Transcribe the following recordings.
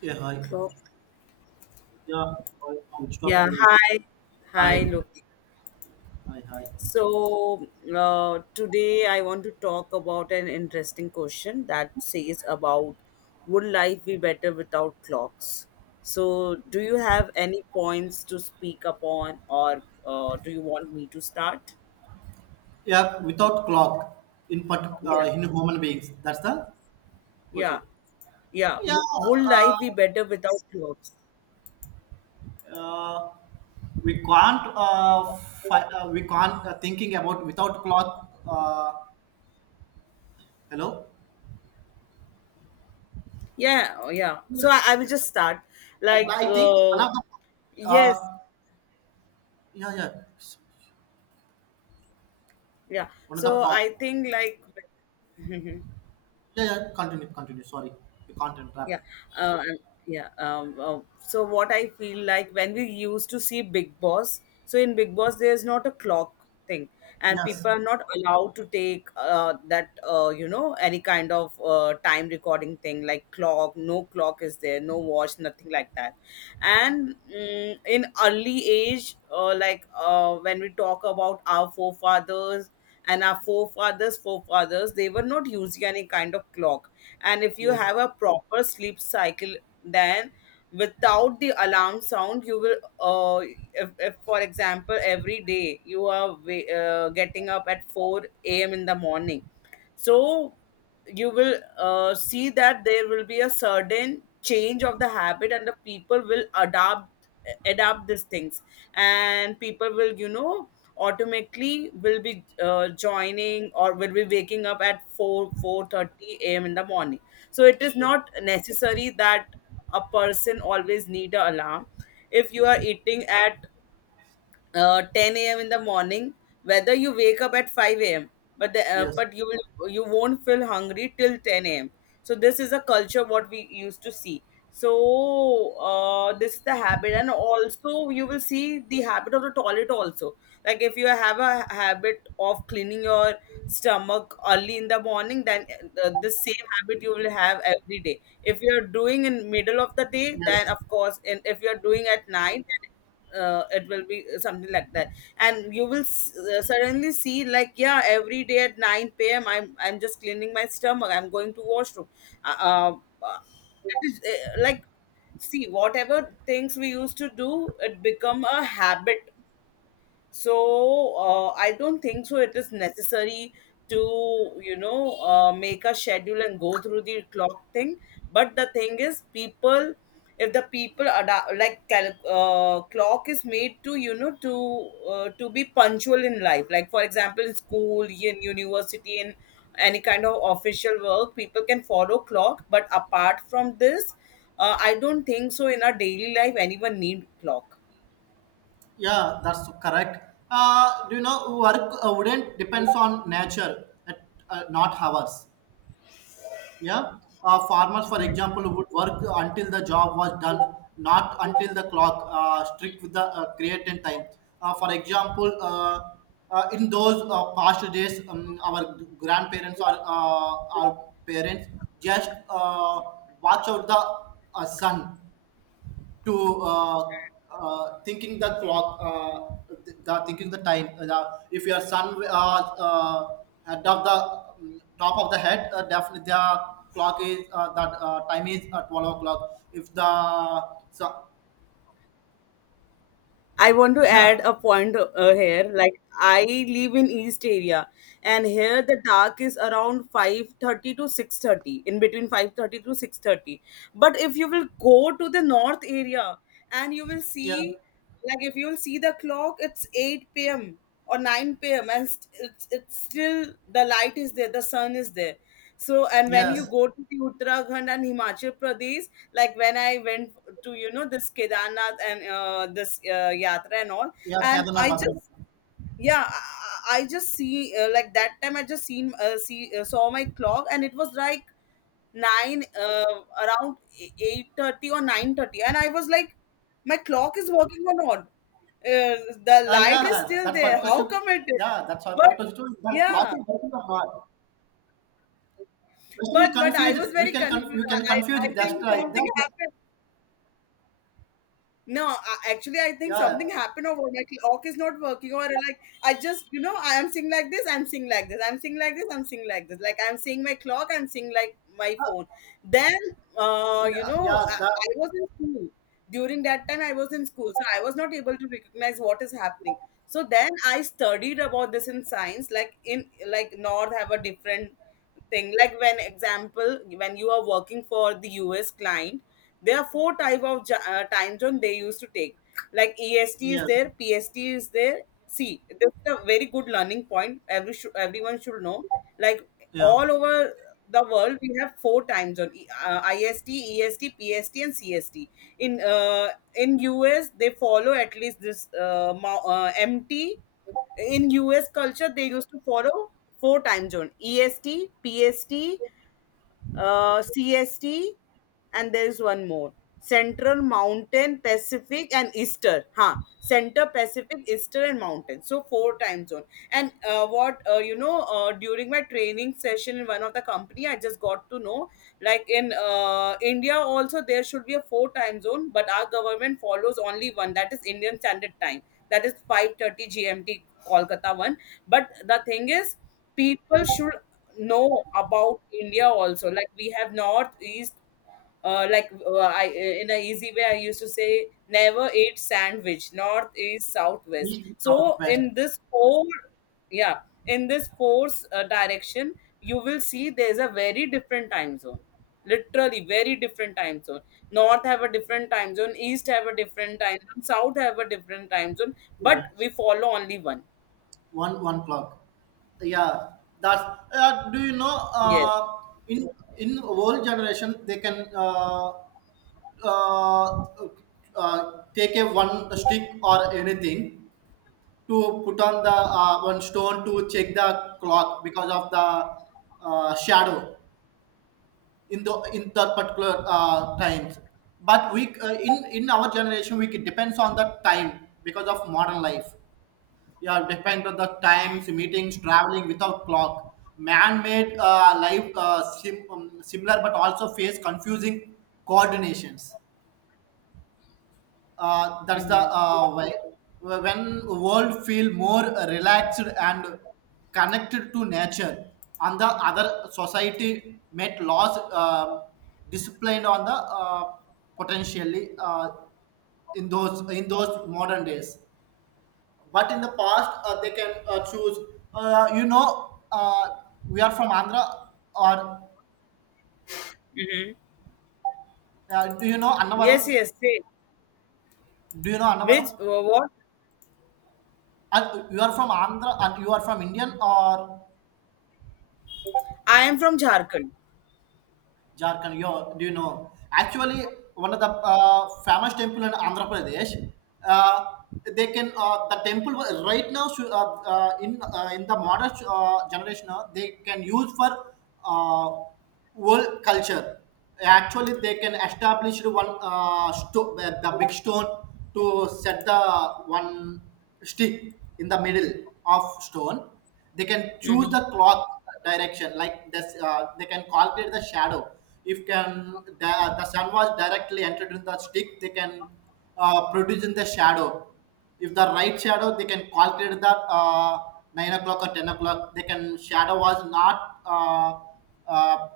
Yeah, hi. Clock. Yeah, I- I'm stop. Yeah, hi. Hi, Hi, look. hi. So, today I want to talk about an interesting question that says about would life be better without clocks? So, do you have any points to speak upon or do you want me to start? Yeah, without clock in part, Yeah. in human beings. That's the Yeah. question. Yeah. Yeah, Would uh, life be better without clocks? uh, we can't. We can't thinking about without clock. Uh, Hello. Yeah, oh, yeah. So I will just start. Like, I think one of the. yes, Uh, yeah, yeah. yeah. One of the So power. I think, like. Mhm. Yeah, yeah. Continue, continue. Sorry, you can't Yeah. interrupt. Uh, and- yeah. So what I feel like when we used to see Big Boss, so in Big Boss there's not a clock thing, and Yes, people are not allowed to take that any kind of time recording thing like clock. No clock is there. No watch. Nothing like that. And in early age, like when we talk about our forefathers and our forefathers forefathers, they were not using any kind of clock. And if you yes, have a proper sleep cycle, then without the alarm sound you will, if for example every day you are getting up at 4 a.m in the morning, so you will see that there will be a certain change of the habit and the people will adapt these things, and people will, automatically will be joining or will be waking up at 4 4:30 a.m. in the morning. So it is yeah, not necessary that a person always need a alarm. If you are eating at 10 a.m. in the morning, whether you wake up at 5 a.m. But yes, but you won't feel hungry till 10 a.m. So this is a culture what we used to see. So this is the habit, and also you will see the habit of the toilet also. Like if you have a habit of cleaning your stomach early in the morning, then the same habit you will have every day. If you are doing in middle of the day, then yes. of course, and if you are doing at night, it will be something like that. And you will suddenly see, like, yeah, every day at 9 p.m. I'm just cleaning my stomach, I'm going to washroom. uh, uh, uh, it is, like, see, whatever things we used to do, it become a habit. So I don't think so it is necessary to, make a schedule and go through the clock thing. But the thing is, people, if the people clock is made to to to be punctual in life, like for example in school, in university, in any kind of official work, people can follow clock, but apart from this, I don't think so in our daily life anyone need clock. Yeah, that's correct. Do you know work wouldn't depends on nature, at, not ours. Yeah, farmers, for example, would work until the job was done, not until the clock strict with the created time. Uh, for example, in those past days, our grandparents or our parents just watch out the sun to thinking the clock, the thinking the time. If your son uh, at of the top of the head, definitely the clock is that time is at 12 o'clock. If the so I want to add yeah, a point here. Like, I live in East area, and here the dark is around 5:30 to 6:30, in between 5:30 to 6:30. But if you will go to the north area, and you will yeah, see, like if you will see the clock, it's 8 p.m. or 9 p.m., and it's still the light is there, the sun is there. So, and when you yes, go to the Uttarakhand and Himachal Pradesh, like when I went to this kedarnath and this yatra and all. yeah, And Kedarnath I just, Badrinath. yeah, I just see, like, that time I just seen see saw my clock and it was like 9 uh, around 8:30 or 9:30, and I was like, my clock is working or not, uh, the Ah light is yeah, still that's there, particular. how Ship. come it is. Yeah, that's our But, particular story. That clock yeah, is working or not? Just we but I confused. was very You confused. i can i I confuse. That's think right. something happened. No, actually, I think Yeah, something happened, over my clock is not working, or like I just, I am seeing like this, I'm seeing like this, I'm seeing like this, I'm seeing like this. Like, I'm seeing my clock, I'm seeing like my phone. Then, yeah, I, yeah. That I was in school during that time. I was in school, so I was not able to recognize what is happening. So then I studied about this in science, like in, north have a different thing, like when example when you are working for the US client, there are four type of time zone they used to take. Like, EST is yes. there, PST is there. See, this is a very good learning point, every everyone should know. Like, Yeah, all over the world we have four time zone: IST, EST, PST and CST. in uh, in US, they follow at least this MT. In US culture, they used to follow four time zone: EST, PST, CST, and there is one more: Central, Mountain, Pacific, and Easter. Huh? Center, Pacific, Easter, and Mountain. So four time zone. And what, during my training session in one of the company, I just got to know, like in India also there should be a four time zone, but our government follows only one, that is Indian Standard Time, that is 5:30 GMT Kolkata one. But the thing is, people should know about India also, like we have north, east, I in a easy way, I used to say, never eat sandwich, north east south west, east so southwest. in this four, yeah, in this four direction, you will see there's a very different time zone, literally very different time zone. North have a different time zone, east have a different time zone, south have a different time zone, but Yeah, we follow only one. one one clock. Yeah, that's. Do you know? Yes. In in old generation, they can uh, take a one stick or anything to put on the one stone to check the clock because of the shadow in that particular times. But we in our generation, we depends on the time because of modern life, yeah. Depend on the times, meetings, traveling without clock, man-made life similar but also face confusing coordinations. That's the mm-hmm. Way when world feel more relaxed and connected to nature. On the other society met laws, disciplined on the potentially, in those modern days, but in the past they can choose. uh, you know uh, we are from Andhra, or Hmm. Do you know Annavaram? Yes. Yes, say. Do you know Annavaram? Which, what? And you are from Andhra, and you are from Indian or I am from Jharkhand. Jharkhand? You, do you know, actually, one of the famous temple in Andhra Pradesh. uh, they can, the temple wa- right now should, uh, in in the modern generation, they can use for uh, world culture. Actually, they can establish one the big stone to set the one stick in the middle of stone. They can choose Mm-hmm. the clock direction like this, they can calculate the shadow. If can the sun was directly entered in the stick, they can produce in the shadow. If the right shadow, they can calculate that. 9 o'clock or 10 o'clock they can shadow was not uh,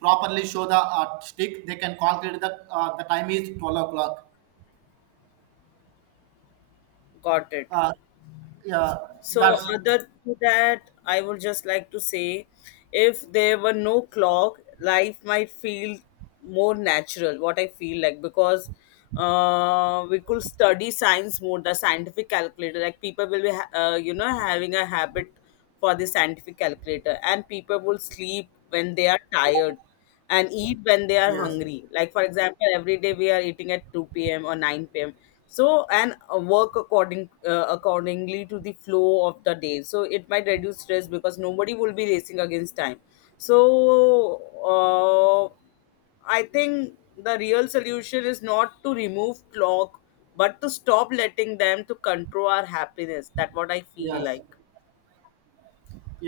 properly show the stick, they can calculate that the time is 12 o'clock. Got it. uh, yeah, So, that's, other to that, I would just like to say, if there were no clock, life might feel more natural, what I feel like, because we could study science more, the scientific calculator. Like, people will be, having a habit for the scientific calculator, and people will sleep when they are tired and eat when they are yes, hungry. Like for example, every day we are eating at 2 p.m. or 9 p.m. So, and work accordingly to the flow of the day. So it might reduce stress because nobody will be racing against time. So, uh, I think the real solution is not to remove clock, but to stop letting them to control our happiness. That's what I feel yes, like.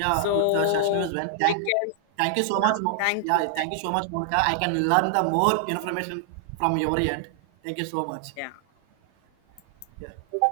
yeah. With the session So is when, we thank, can, thank you yeah. so much Mo- Thank yeah, you. Thank thank you you. so much, Monica. I can learn the more information from your end. Thank you so much. Yeah. Yeah.